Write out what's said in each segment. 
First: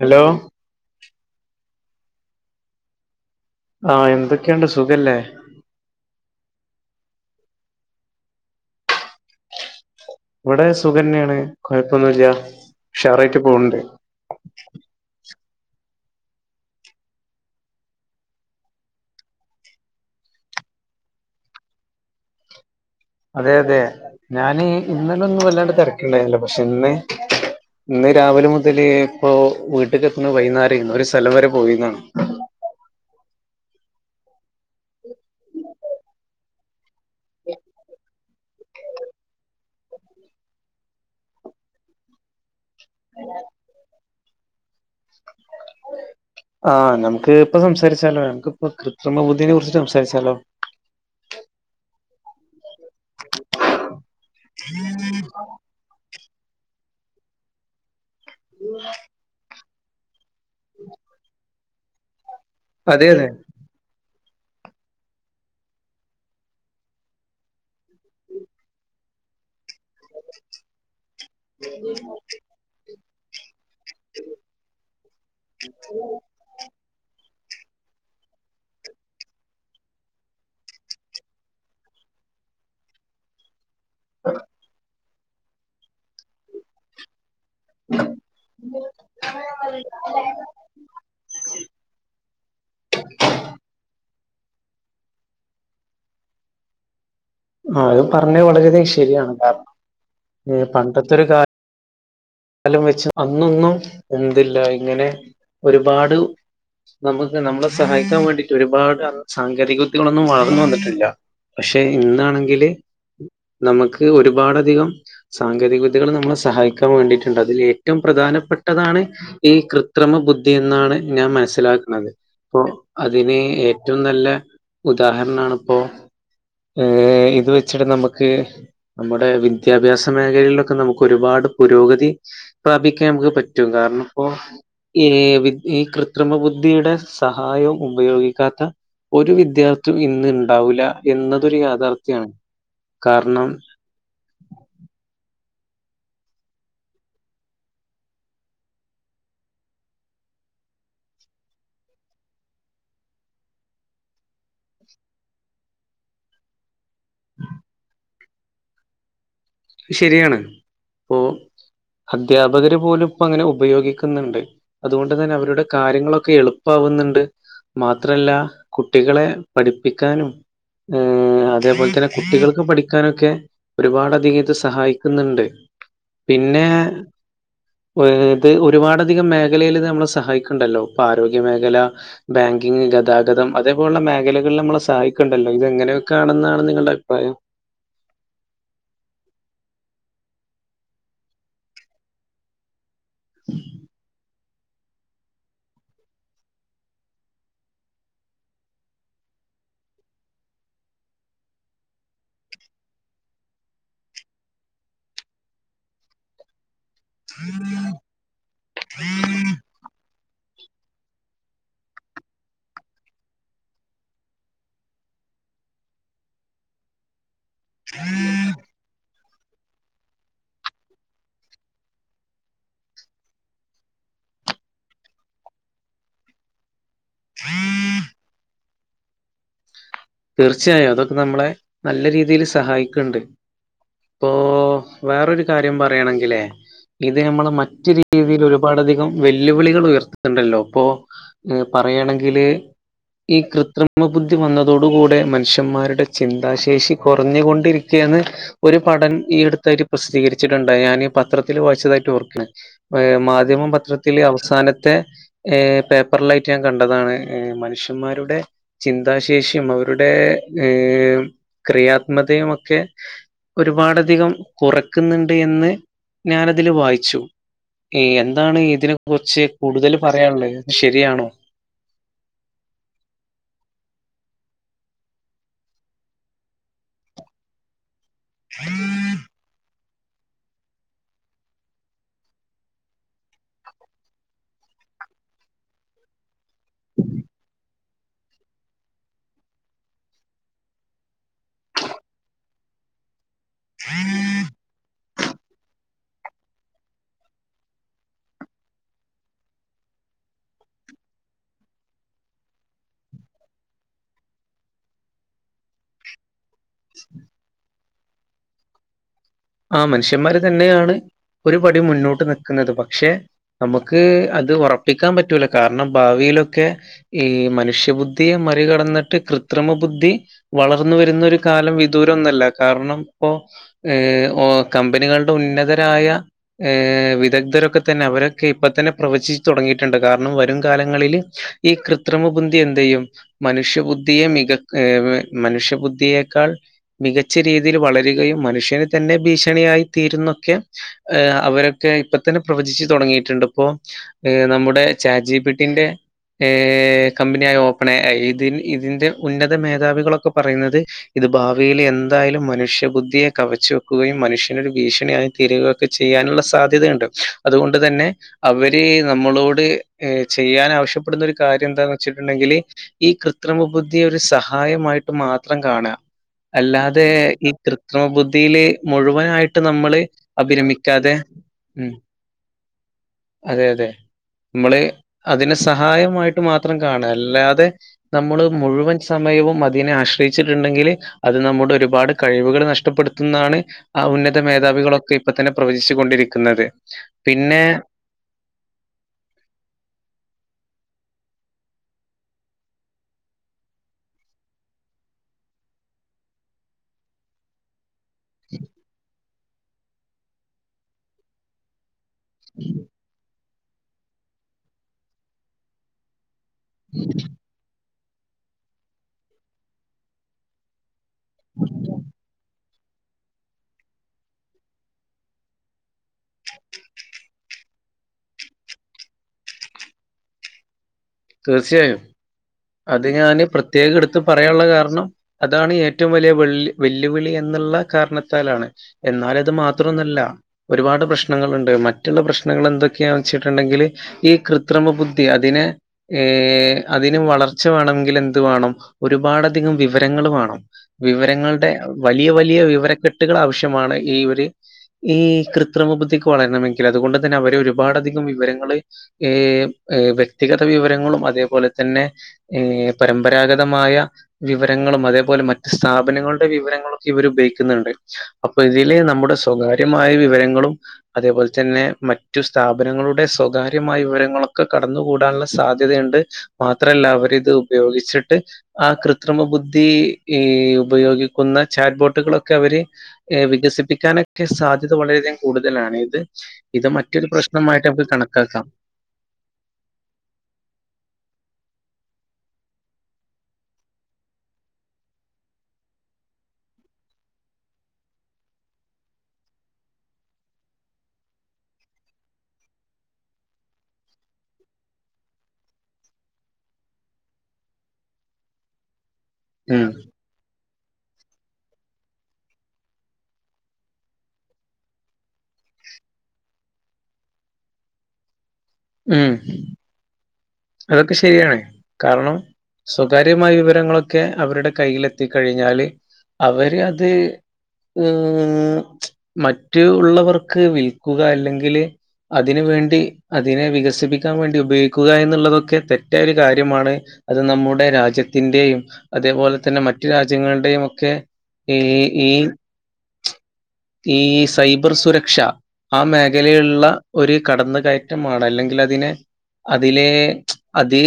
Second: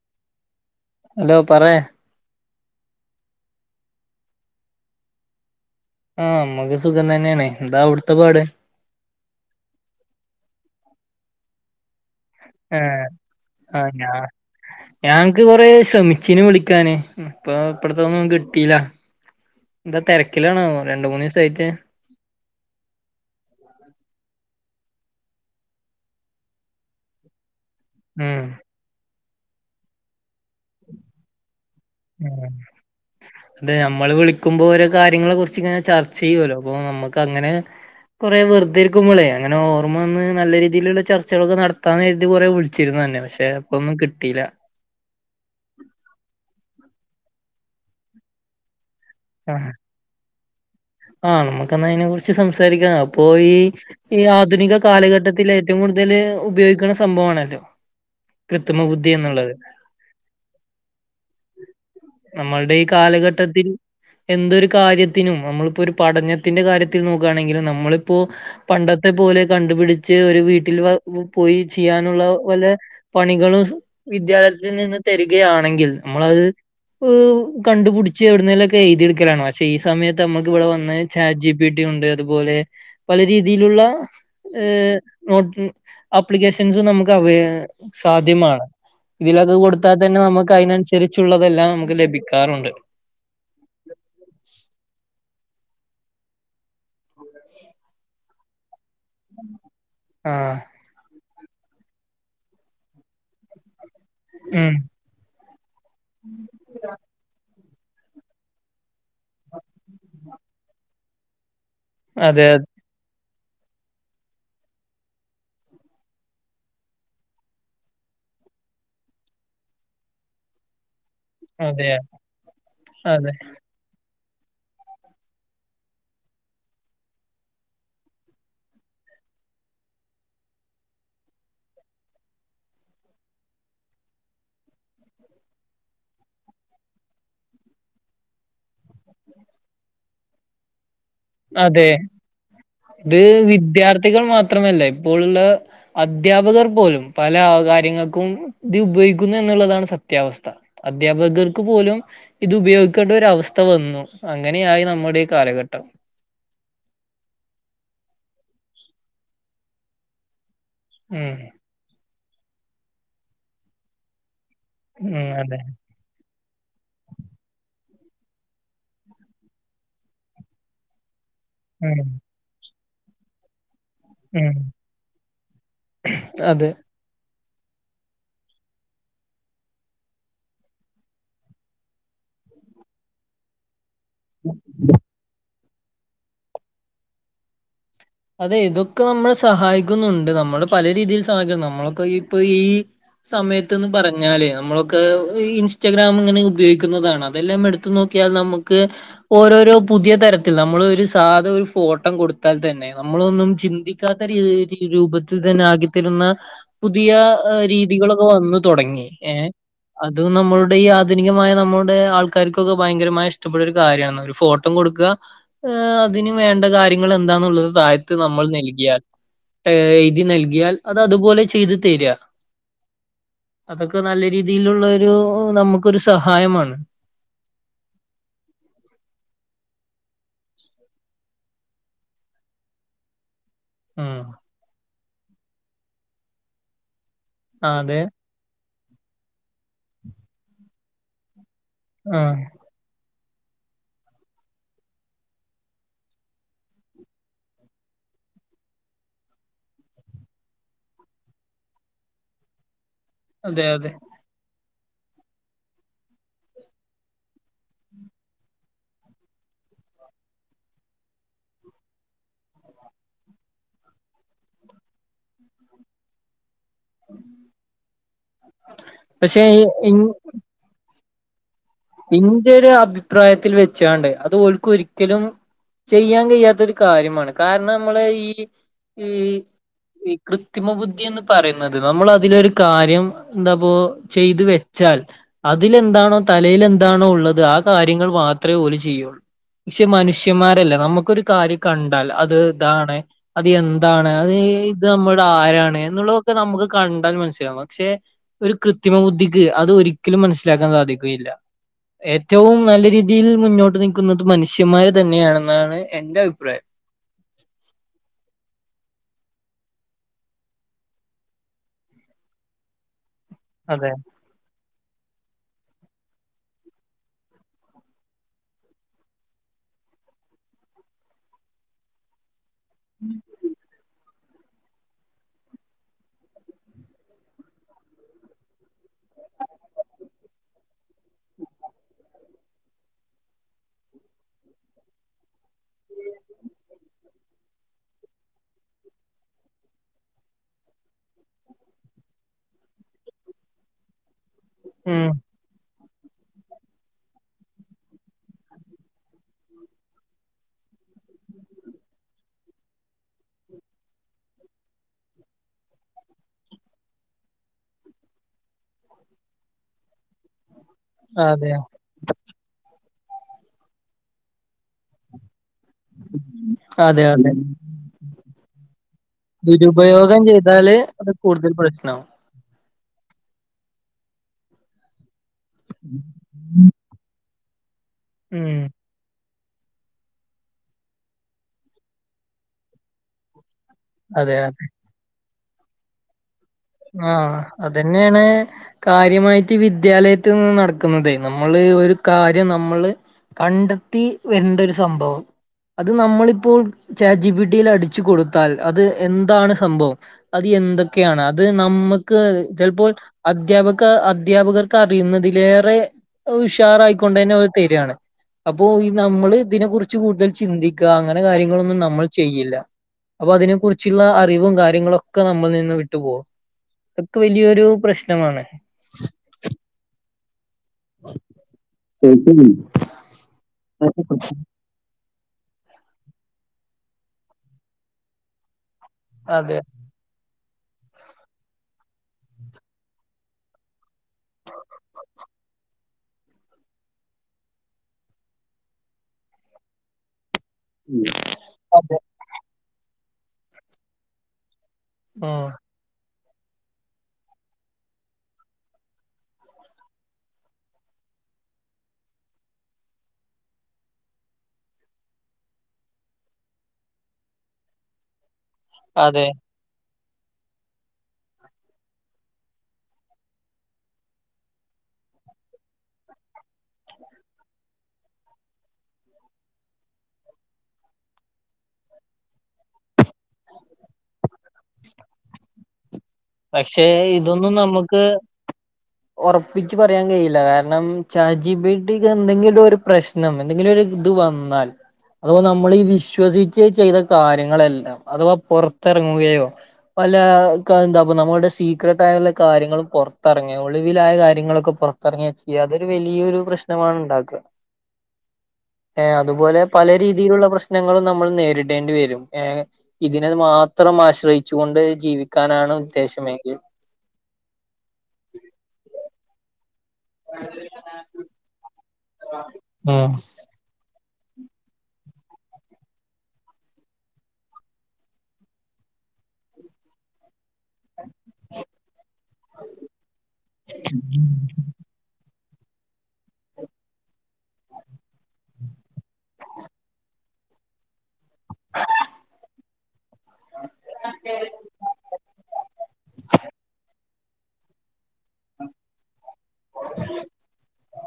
Hello hello പറ ആ എന്തൊക്കെണ്ട് സുഖല്ലേ ആ അമ്മക്ക് സുഖം തന്നെയാണ്േ എന്താ അവിടുത്തെ പാട് ഇവിടെ സുഖന്യാണ് കുഴപ്പൊന്നുല്ല ആ ആ ഞ ഞാ ക്ക് കൊറെ ശ്രമിച്ചീന് വിളിക്കാന് ഇപ്പൊ ഇപ്പട്ത്തൊന്നും കിട്ടീല്ല എന്താ തിരക്കിലാണോ രണ്ട മൂന്ന് ദിവസായിട്ട് അതെ അതെ ഞാൻ ഇന്നലൊന്നും വല്ലാണ്ട് തിരക്കിണ്ടായില്ല പക്ഷെ ഇന്ന് ഇന്ന് ഉം രാവിലെ മുതൽ ഇപ്പോ വീട്ടക്ക് എത്തുന്നെ വൈകുന്നേരയ്നി ഒരു സ്ഥലം വരെ പോയിരുന്ന ഉ അതെ നമ്മള് വിളിക്കുമ്പോ ഓരോ കാര്യങ്ങളെ കുറിച്ച് ഇങ്ങനെ ചർച്ച ചെയ്യല്ലോ അപ്പോ നമുക്ക് അങ്ങനെ കൊറേ വെറുതെരിക്കുമ്പോളെ അങ്ങനെ ഓ നമ്മളന്ന് നല്ല രീതിയിലുള്ള ചർച്ചകളൊക്കെ നടത്താ എഴുതി കുറെേ വിളിച്ചിരുന്നു തന്നെ പക്ഷേ അപ്പോൊന്നും കിട്ടിയില്ല ആഹ് നമുക്ക് ഇപ്പൊ സംസാരിച്ചാലോ നമക്കിപ്പ കൃത്രിമ ബുദ്ധീനെ കുറിച്ച് സംസാച്ചാലോ ആ നമ്മുക്കാ അതിനെ കുറിച്ച് സംസാരിക്കാം അപ്പൊ ഈ ഈ ആധുനിക കാലഘട്ടത്തിൽ ഏറ്റവും കൂടുതൽ ഉപയോഗിക്കുന്ന സംഭവമാണല്ലോ കൃത്രിമ ബുദ്ധി എന്നുള്ളത് ഉ നമ്മളുടെ ഈ കാലഘട്ടത്തിൽ എന്തൊരു കാര്യത്തിനും നമ്മൾ ഇപ്പോ ഒരു പഠനത്തിന്റെ കാര്യത്തിൽ നോക്കുകയാണെങ്കിൽ നമ്മളിപ്പോൊ പണ്ടത്തെ പോലെ കണ്ടുപിടിച്ച് ഒരു വീട്ടിൽ പോയി ചെയ്യാനുള്ള പോലെ പണികളും വിദ്യാലയത്തിൽ നിന്ന് തരികയാണെങ്കിൽ നമ്മളത് ് കണ്ടുപിടിച്ച് എവിടുന്നേലൊക്കെ എഴുതിെടുക്കലാണ് പക്ഷെ ഈ സമയത്ത് നമ്മുക്ക് ഇവിടെ വന്ന് ചാറ്റ് ജി പിറ്റി ഉണ്ട് അതുപോലെ പല രീതിയിലുള്ള ഏ നോട്ട് അപ്ലിക്കേഷൻസ് നമുക്ക് അവയി സാധ്യമാണ് ഇതിലൊക്കെ കൊടുത്താൽ തന്നെ നമുക്ക് അതിനനുസരിച്ചുള്ളതെല്ലാം നമുക്ക് ലഭിക്കാറുണ്ട്. [unintelligible] [unintelligible] ആ, അത് പറഞ്ഞത് വളരെയധികം ശരിയാണ് കാരണം ആഹ് പണ്ടത്തൊരു കാലം കാലം വെച്ച് അന്നൊന്നും ഇതില്ല, ഉം ഇങ്ങനെ ഒരുപാട് നമുക്ക് നമ്മള സഹായിക്കാൻ വേണ്ടിട്ട് ഒരുപാട് സാങ്കേതിക വിദ്യകളൊന്നും വളർന്നു വന്നിട്ടില്ല. പക്ഷെ അതെ ഇന്നാണെങ്കില് നമുക്ക് ഒരുപാട് അധികം സാങ്കേതിക വിദ്യകൾ നമ്മളെ സഹായിക്കാൻ വേണ്ടിട്ട് അതിൽ ഏറ്റവും പ്രധാനപ്പെട്ടതാണ് ഈ കൃത്രിമ ബുദ്ധി എന്നാണ് ഞാൻ അതെ മനസ്സിലാക്കുന്നത്, അപ്പൊ അതെ അതിന് ഏറ്റവും നല്ല ഉദാഹരണണിപ്പൊ ഏ ഐ, ഇത് വെച്ചിട്ട് നമുക്ക് നമ്മുടെ വിദ്യാഭ്യാസ മേഖലിയിലൊക്കെ നമുക്ക് ഒരുപാട് പുരോഗതി പ്രാപിക്കാൻ നമുക്ക് പറ്റും കാരണം ഇപ്പോ ഈ, ഈ കൃത്രിമ ബുദ്ധിയുടെ സഹായവും ഉപയോഗിക്കാത്ത ഒരു വിദ്യാർത്ഥുഇന്ന് ഉണ്ടാവൂല്ല അതെ, ഇത് കാരണം വിദ്യാർത്ഥികൾ മാത്രമല്ല ഇപ്പോഴുള്ള അദ്ധ്യാപകർ പോലും പല കാര്യങ്ങൾക്കും ഇത് ഉപയോഗിക്കുന്നു എന്നുള്ളതാണ് സത്യാവസ്ഥ അദ്ധ്യാപകർക്ക് പോലും ഇത് ഉപയോഗിക്കേണ്ട ഒര അവസ്ഥ വന്നു, അങ്ങനെയായി നമ്മുടെ ഈ കാലഘട്ടം. [unintelligible] ഉം ശരിയാണ്, ഇപ്പൊ ഉം അദ്ധ്യാപകര് പോലും ഇപ്പോ അങ്ങനെ ഉപയോഗിക്കുന്നുണ്ട്, അതുകൊണ്ട് ഉം തന്നെ അതെ അവരുടെ കാര്യങ്ങളൊക്കെ എളു ഉണ്ടാവുന്നുണ്ട്, മാത്രല്ല കുട്ടികളെ പഠിപ്പിക്കാനും അതേപോലെ ഉം തന്നെ കുട്ടികൾക്ക് പഠിക്കാനൊക്കെ ഒരുപാട് അധിക ഉം സഹായിക്കുന്നുണ്ട് പിന്നെ അതെ ഇത് ഒരുപാട് അധികം മേഖലയിൽ നമ്മളെ സഹായിക്കന്നണ്ടല്ലോ, ഇപ്പൊ ആരോഗ്യമേഖല പിന്നെ ഗതാഗതം അ ലുള്ള മേഖലകളിൽ നമ്മളെ സഹായിക്കുണ്ടല്ലോ, ഇതെങ്ങനെയൊക്കെ ആണെന്നാണ് നിങ്ങളുടെ അഭിപ്രായം അതെ ഇതൊക്കെ നമ്മെ സഹായിക്കുന്നുണ്ട്, നമ്മള് പല രീതിൽ സഹായിക്കുന്നു നമ്മളൊക്കെ ഇപ്പൊ ഈ സമയത്ത്ന്ന് പറഞ്ഞാലേ നമ്മളൊക്കെ ഇൻസ്റ്റഗ്രാം, ഇങ്ങനെ ഉപയോഗിക്കുന്നതാണ് അതെല്ലാം എടുത്തു നോക്കിയാൽ നമുക്ക് ഓരോ ഒരു പുതിയ തരത്തിൽ നമ്മൾ ഒരു സാധ ഒരു ഫോട്ടം കൊടുത്താൽ തന്നെ നമ്മളൊന്നും ചിന്തിക്കാത്ത രീതി രൂപത്തിൽ തന്നെ ആക്കിത്തരുന്ന പുതിയ രീതികളൊക്കെ വന്ന് തുടങ്ങി. ഏ അത് നമ്മള ഈ ആധുനികമായ നമ്മുടെ ആൾക്കാർക്കൊക്കെ ഭയങ്കരമായി ഇഷ്ടപ്പെട്ട ഒരു കാര്യണ് ഫോട്ടോ കൊടുക്കുക അതിന് വേണ്ട കാര്യങ്ങൾ എന്താന്നുള്ളത് താഴത്ത് നമ്മൾ നൽകിയാൽ ഇതി നൽകിയാൽ അത് അതുപോലെ ചെയ്തു തരിക. അതൊക്കെ നല്ല രീതിയിലുള്ള ഒരു നമുക്കൊരു സഹായമാണ്. ആ തീർച്ചയായും അതൊക്കെ നമ്മളെ നല്ല രീതിയിൽ സഹായിക്കുന്നുണ്ട്. ആ വേറെരു കാര്യം പറയാണെങ്കല് ഇത് നമ്മൾ മറ്റൊരു അതെ. രീതിയിൽ ഒരു ഒരുപാടധികം വെല്ലുവിളികൾ ഉയർത്തുന്നുണ്ടല്ലോ, അപ്പോ ആഹ്. പറയുകയാണെങ്കില്. ഈ കൃത്രിമ ബുദ്ധി വന്ന തോട് കൂടെ മനുഷ്യന്മാരുടെ ചിന്താശേഷി കുറഞ്ഞുകൊണ്ടിരിക്കുകയന്ന് ഒരു പഠനം ഈ അടുത്ത് ഇതായിട്ട് പ്രസിദ്ധീകരിച്ചിട്ടുണ്ടായി, ഞാൻഈ പത്രത്തിത്തില് വായിച്ചതായിട്ട് ഓർക്കുണുണ്ട് ഏ അതെ, അതെ. മാധ്യമപത്രത്തില് അവസാന ത്തെ പേപ്പറ്ലായിട്ട് ഞാൻ കണ്ടതാണ് മനുഷ്യന്മാരുടെ ചിന്താശേഷി ഞ്ഞമ്മളുരുടെ ഏഹ് ക്രിയാത്മതയും ഒക്കെ ഒരുപാടധികം കുറക്കുന്നുണ്ട് എന്ന് ഞാൻ ഇതില് വായിച്ചു എന്താണ് ഇതിനെ പക്ഷെ കുറ്ച്ച് കൂടുതൽ പറയാൻള്ളത് ശരി രിയാണോ ഇഞ്ഞു അഭിപ്രായത്തിൽ വെച്ചാണ്ട് അതും ഓൽക്ക് ഒരിക്കലും ചെയ്യാൻ കഴിയാത്തൊരു കാര്യമാണ് കാര്ണം നമ്മള് ഈ ഈ ഈ കൃത്രിമ ബുദ്ധി എന്ന് പറയുന്നത് നമ്മൾ അതിലൊരു കാര്യം എന്താപ്പൊ ചെയ്ത് വെ ച്ചാൽ അതിലെന്താണോ തലേൽ എന്താണോ ഉള്ളത് ആ കാര്യങ്ങൾ മാത്രേ ഓല് ചെയ്യൊള്ളൂ പക്ഷെ മനുഷ്യന്മാരല്ല നമുക്കൊരു കാര്യം കണ്ടാൽ അത് ഇതാണ് അത് എന്താണ് അത് ഇത് നമ്മുടെ ആരാണ് എന്നുള്ളതൊക്കെ നമുക്ക് കണ്ടാൽ മനസ്സിലാവും പക്ഷെ ഒരു കൃത്രിമ ബുദ്ധിക്ക് അത് ഒരിക്കലും മനസ്സിലാക്കാൻ സാധിക്കും [unintelligible] യില്ല ഏറ്റവും നല്ല രീതിയിൽ മുന്നോട്ട് നൽക്കുന്നത് മനുഷ്യന്മാര് തന്നെയാണെന്നാണ് എന്റെ അഭിപ്രായം ആ മനുഷ്യന്മാര് തന്നെയാണ് ഒരു പടി മുന്നോട്ട് നിൽക്കുന്നത് പക്ഷെ അതെ നമക്ക് അത് ഉറ പ്പിക്കാൻ പറ്റൂല കാരണം ഭാവിയിലൊക്കെ ഈ മനുഷ്യബുദ്ധിയെ മറികടന്നിട്ട് കൃത്രിമ ബു ദ്ധി വളർന്നു വരുന്ന ഒരു കാലം വിദൂരം ഒന്നല്ല കാരണം ഇപ്പോ ഏഹ് ഓ കമ്പനികളുടെ ഉന്നതരായ ഏഹ് വിദഗ്ധരൊക്കെ തന്നെ അവരൊക്കെ ഇപ്പ തന്നെ പ്രവചി തുടങ്ങിയിട്ടുണ്ട് കാരണം വരും കാലങ്ങളിൽ ഈ കൃത്രിമ ബുദ്ധി എന്ത് ചെയ്യും മനുഷ്യബുദ്ധിയെ മ മനുഷ്യബുദ്ധിയേക്കാൾ മികച്ച രീതിയിൽ വളരുകയും മനുഷ്യന് തന്നെ ഭീഷണിയായി തീരുന്നൊക്കെ ഏഹ് അവരൊക്കെ ഇപ്പ തന്നെ പ്രവചിച്ച് തുടങ്ങിയിട്ടുണ്ട് ഇപ്പോ നമ്മുടെ ഉം ചാജ് ജീപിട്ടിന്റെ ഏഹ് കമ്പനിയായ ഓപ്പണ ഇതി ഇതിന്റെ ഉന്നത മേധാവികളൊക്കെ പറയുന്നത് ഇത് ഭാവിയിൽ എന്തായാലും മനുഷ്യബുദ്ധിയെ കവച്ചു വെ കുകയും മനുഷ്യനരു ഭീഷണി തീരുക ഒക്കെ ചെയ്യാനുള്ള സാധ്യതയുണ്ട് അതുകൊണ്ട് തന്നെ അവര് നമ്മളോട് ചെയ്യാൻ ആവശ്യപ്പെടുന്ന അതെ കാര്യം എന്താന്ന് വെച്ചിട്ടുണ്ടെങ്കിൽ ഈ കൃത്രിമ ബുദ്ധിയ ഒരു സഹായമായിട്ട് മാത്രം കാണ് അതെ അല്ലാതെ അതെ ഈ കൃത്രിമ ബുദ്ധിയില് മുഴുവനായിട്ട് നമ്മള് ദുരുപയോഗം ചെയ്താല് അത് അഭിനമിക്കാതെ കൂടുതൽ ഉം പ്രശ്നാവും അതെ അതെ നമ്മള് അതിന് സഹായമായിട്ട് മാത്രം കാണാം അല്ലാത അതെ നമ്മള് ഉം മുഴുവൻ സമയവും അതിനീെ ആശ്രയിച്ചിട്ടുണ്ടെങ്കിൽ അത് നമ്മുടെ ഒരുപാട് കഴിവുകൾ നഷ്ടപ്പെടുത്തുന്നതാണ് ആ അതെ ഉന്നത അതെ മേധാവികളൊക്കെ ഇപ്പ തന്നെ പ്രവചിച്ചുൊണ്ടിരിക്കും ആഹ് അതന്നെയാണ് കാര്യമായിട്ട് വിദ്യാലയത്തിൽ ഇന്ന് നടക്കുന്നത് നമ്മള് ഒരു കാര്യം നമ്മള് കണ്ടെത്തി വരേണ്ട് ഒരു സംഭവം അത് നമ്മളിപ്പോൾ ചാജ് ജിപിട്ടിയിൽ അടി വച്ച കൊടുത്താൽ അത് എന്താണ് സംഭവം അത് എന്തൊക്കെയാണ് അത് നമ്മ ക്ക് ചിലപ്പോൾ അധ്യാപക അധ്യാപകർക്ക് അറിയുന്നതിലേറെ ഉഷാറായിക്കൊണ്ടന്നെ ഓര് തരിയാണ് അപ്പോ നമ്മൾ ഇതിനെ കുറിച്ച് കൂടുതൽ ചിന്തിക്കുക അങ്ങനെ കാര്യങ്ങളൊന്നും നമ്മൾ ചെയ്യില്ല. അപ്പൊ അതിനെ കുറിച്ചുള്ള അറിവും കാര്യങ്ങളൊക്കെ നമ്മൾ നിന്ന് വിട്ടു പോവും. അതൊക്കെ വലിയൊരു പ്രശ്നമാണ്. തീർച്ചയായും. അത് ഞാന് പ്രത്യേകം എടുത്ത് പറയാനുള്ള കാരണം അതാണ് ഏറ്റവും വലിയ വെള്ളി വെല്ലുവിളി എന്നുള്ള കാരണത്താലാണ് എന്നാൽ അത് അതെ മാത്രം ഒന്നല്ല. ഒരുപാട് പ്രശ്നങ്ങളുണ്ട് മറ്റുള്ള പ്രശ്നങ്ങൾ എന്തൊക്കെയാന്ന് വെച്ചിട്ടുണ്ടെങ്കിൽ ഈ കൃത്രിമ ബുദ്ധി അതിനെ ഏ അതിന് വളർച്ച വേണമെങ്കിൽ എന്തു വേണം ഒരുപാട് അധികം വിവരങ്ങൾ വേണം. വിവരങ്ങളുടെ അതെ വലിയ വലിയ വിവരക്കെട്ടുകൾ ആവശ്യമാണ് ഈ ഒരു ഈ ഉം കൃത്രരിമ ബധ വളരണമെങ്കിൽ അതുകൊണ്ട് തന്നെ അവരെ ഒരുപാട്ധികം വിവരങ്ങള് വ്യക്തി വിവരങ്ങളും അതേപോലെ തന്നെ പരമ്പരാഗതമായ വിവരങ്ങളും അതേപോലെ മറ്റ സ്ഥാപനങ്ങളുടെ വിവരങ്ങളൊക്കെ ഇവർ ഉപയോഗിക്കുന്നുണ്ട് അപ്പൊ ഇതില് അതെ നമ്മുടെ സ്വകാര്യ വിവരങ്ങളും അതേപോലെ തന്നെ മറ്റു സ്ഥാപനങ്ങളുടെ സ്വകാര്യമായ വിവരങ്ങളൊക്കെ കട കൂട സാധ്യതയുണ്ട് മാത്രമല്ല അവരി ഇത് ഉപയോഗിച്ചിട്ട് ആ കൃത്രിമ ബുദ്ധി ഈ ഉപയോഗിക്കുന്ന ചാറ്റ് ബോട്ടുകളൊക്കെ അവര് ഏഹ വികസിപ്പിക്കാനൊക്കെ സാധ്യത വളരെയധികം കൂടുതലാണ്ത് പക്ഷെ ഇതൊന്നും നമുക്ക് കണക്കാക്കാം. ഉറപ്പിച്ച് പറയാൻ കഴിയില്ല കാരണം കാരണം ചാറ്റ് ജി പിട്ടിക് എന്തെങ്കിലും ഒരു പ്രശ്നം എന്തെങ്കിലും ഒരു ഇത് വന്നാൽ അഥവാ നമ്മൾീ വിശ്വസച്ച് ചെയ്ത കാര്യങ്ങളെല്ലാം അഥവാ പുറത്തിറങ്ങുകയോ അല്ല എന്താ അപ്പൊ നമ്മുടെ സീക്രട്ട ആായുള്ള കാര്യങ്ങളും പുറത്തിറങ്ങിയ ഒളിവിലായ കാര്യങ്ങളൊക്കെ പുറത്തിറങ്ങിയ ചെയ്യുക അതൊരു വ ഈ ഒരു പ്രശ്നമാണ് ഉണ്ടാക്കുക [unintelligible] ഏ അതുപോലെ ഉം പല രീതിയിലുള്ള പ്രശ്നം പ്രശ്നങ്ങളും നമ്മൾ നേരിടേണ്ടി വരും ഇതിനത് മാത്രം ആശ്രയിച്ചു കൊണ്ട് ജീവിക്കാനാണ് [unintelligible] ഉം അതൊക്കെ ശരിയാണ് കാരണം ഉം സ്വകാര്യമായ വിവരങ്ങളൊക്കെ ഒക്കെ അവരുടെ കയ്ൽ എത്തിക്കഴിഞ്ഞാല് അവര് അത് മറ്റ് ഉള്ളവർക്ക് വിൽ അല്ലെങ്കിൽ അതിനന് വേണ്ടി അതിനെ വികസിപ്പിക്കാൻ വേണ്ടി ഉപയോഗിക്കുക ുള്ളതൊക്കെ തെറ്റ ഒരു കാര്യമാണ് അത് നമ്മുടെ രാജ്യത്തിന്റെയും അതേപോലെ തന്നെ മറ്റു രാ്യ രാജ്യങ്ങളുടെയും ഒക്കെ ഈ ഈ ഈ സൈബർ സുരക്ഷ ആ മേഖലയിലുള്ള ഒരു കടന്നുകയറ്റ മാറ്റ അല്ലെങ്കിൽ അതിനെ അതിലെ അത്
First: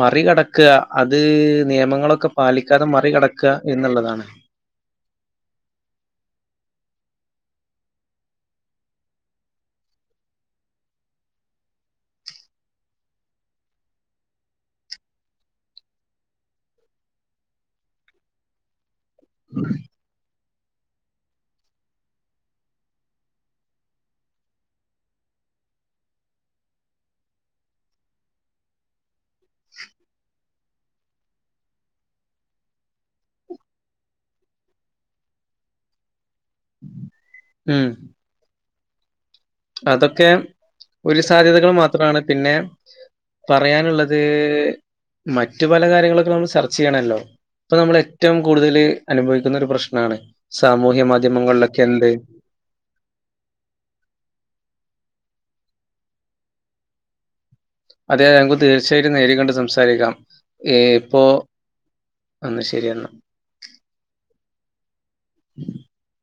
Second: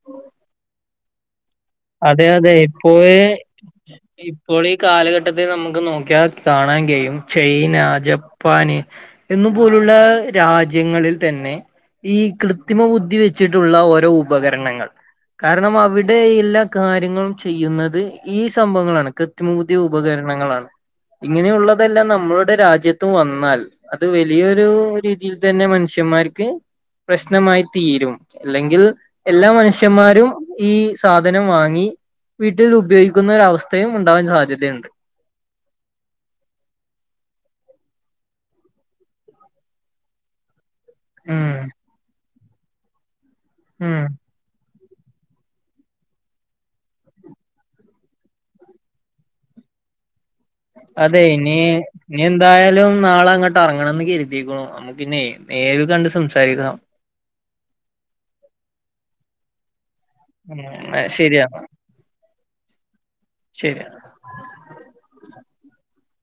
മറികിടക്ക അത് അതെ നിയമങ്ങളൊക്കെ അതെ പാലിക്കാതെ ഇപ്പോ മറികടക്കുക എന്നുള്ളതാണ്. ഇപ്പോൾ ഈ കാലഘട്ടത്തിൽ നമുക്ക് നോക്കിയാ കാണാൻ കും ചൈന ജപ്പാന് എന്നു പോലുള്ള രാജ്യങ്ങളിൽ തന്നെ പിന്നെ ഈ കൃത്രിമ ബുദ്ധി വെച്ചിട്ടുള്ള ഓരോ ഉപകരണങ്ങൾ കാരണം അവിടെ എല്ലാം കാര്യങ്ങളും ചെയ്യുന്നത് ഈ സംഭവങ്ങളാണ് കൃത്മൂതിയ ഉപകരണങ്ങളാണ് ഇങ്ങനെയുള്ളതെല്ലാം നമ്മളുടെ രാജ്യത്ത് വന്നാൽ അത് വലിയൊരു രീതിയിൽ തന്നെ മ നിഷയമാർരിക്ക പ്രശ്നമായി തീരും അല്ലെങ്കിൽ എല്ലാ മനുഷ്യന്മാരും ഈ സാധനം വാങ്ങി ഭങ്ങി വീട്ടിൽ ഉപയോഗിക്കുന്ന ഒരവസ്ഥയും ഉണ്ടാവാൻ സാധ്യതയുണ്ട് ഉം അതൊക്കെ ഒരു ഉം സാധ്യതകൾ മാത്രമാണ് പിന്നെ ഉം പറയാനുള്ളത് മറ്റു പല കാര്യങ്ങളൊക്കെ നമ്മൾ ചർച്ച് ചെയ്യണല്ലോ ഇപ്പൊ നമ്മൾ ഏറ്റവും കൂടുതല് അനുഭവിക്കുന്ന ഒരു പ്രശ്നമാണ് അതെ ഇനി ഇനി എന്തായാലും നാളെ അങ്ങോട്ട് ഇറങ്ങണം കേ ശ നമുക്ക്ന്നെ നേരി കണ്ട് സംസാരിക്കണം അതെ ഞങ്ങക്ക് തീർച്ചയായിട്ടും നേടൊണ്ട് സംസാരിക്കാം ഉം ഏ ഇപ്പോ ശരിയാ അന്ന് ശരിയാൽ ഉം ശരി [unintelligible]